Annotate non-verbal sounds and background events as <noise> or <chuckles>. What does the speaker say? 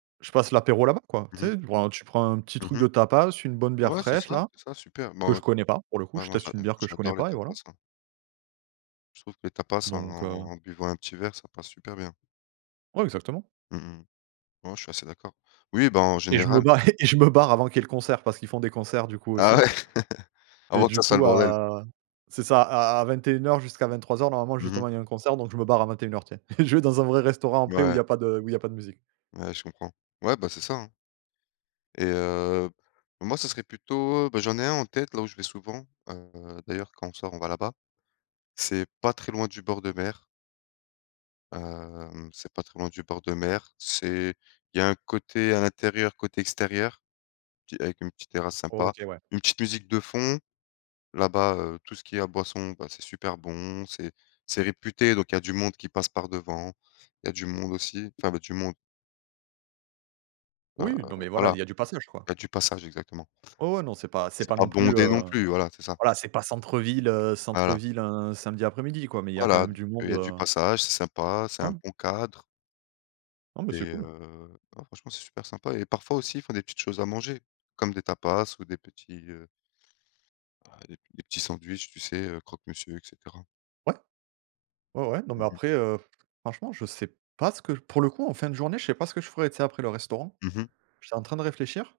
Je passe l'apéro là-bas, quoi. Mmh Tu mh. sais, tu prends un tu prends un petit Mmh truc de mh. tapas, une bonne bière Ouais c'est fraîche, ça, là. c'est ça, super, Que bah je connais pas pour le coup, ouais, je moi j'a teste une heu, bière que je connais j'adore les pas et tapas, voilà. hein. Je trouve que les tapas en Donc, heu en buvant un petit verre, ça passe super bien. Ouais, exactement. Mmh mh. Ouais je suis assez d'accord. Oui, bah, en Et je me général ba <chuckles> et je me barre avant qu'il y ait le concert, parce qu'ils font des concerts du coup, Ah aussi. ouais, <chuckles> Et avant que du ça soit le coup bordel. à c'est ça à 21:00 jusqu'à 23:00, normalement, Mmh mh. justement, il y a un concert, donc je me barre à 21:00, tu sais. <chuckles> Je vais dans un vrai restaurant après où il y Ouais. a pas de où il y a pas de musique. Ouais, je comprends. Ouais, ben, c'est ça, hein. Et heu, moi ça serait plutôt, bah, j'en ai un en tête là où je vais souvent, heu, d'ailleurs quand on sort, on va là-bas. C'est pas très loin du bord de mer. Hem, c'est pas très loin du bord de mer, c'est il y a un côté à l'intérieur, côté extérieur, petit avec une petite terrasse sympa, OK, ouais. une petite musique de fond. Là-bas, heu, tout ce qui est à boissons, bah, c'est super bon, c'est c'est réputé, donc il y a du monde qui passe par devant, il y a du monde aussi enfin, bah, du monde heu, Oui, non mais voilà, il voilà, y a du passage, quoi. il y a du passage exactement. Ouais, ouais, non, c'est pas c'est C'est pas pas non plus, bondé non heu plus voilà, c'est ça. voilà, c'est pas centre-ville, heu Voilà. centre-ville un samedi après-midi, quoi, mais il y a quand Voilà, même du il monde, y a du heu passage, c'est sympa, c'est un Ouais. bon cadre. Non mais c'est Et cool. heu, non franchement, c'est super sympa et parfois aussi, ils font des petites choses à manger comme des tapas ou des petits, heu bah, des des petits sandwichs, tu sais, heu, croque-monsieur, et cetera. Ouais. Ouais, ouais, non, Mmh mais mh. après, heu, franchement je sais pas ce que pour le coup, en fin de journée, je sais pas ce que je ferais, tu sais, après le restaurant. Mmh mh. J'étais en train de réfléchir.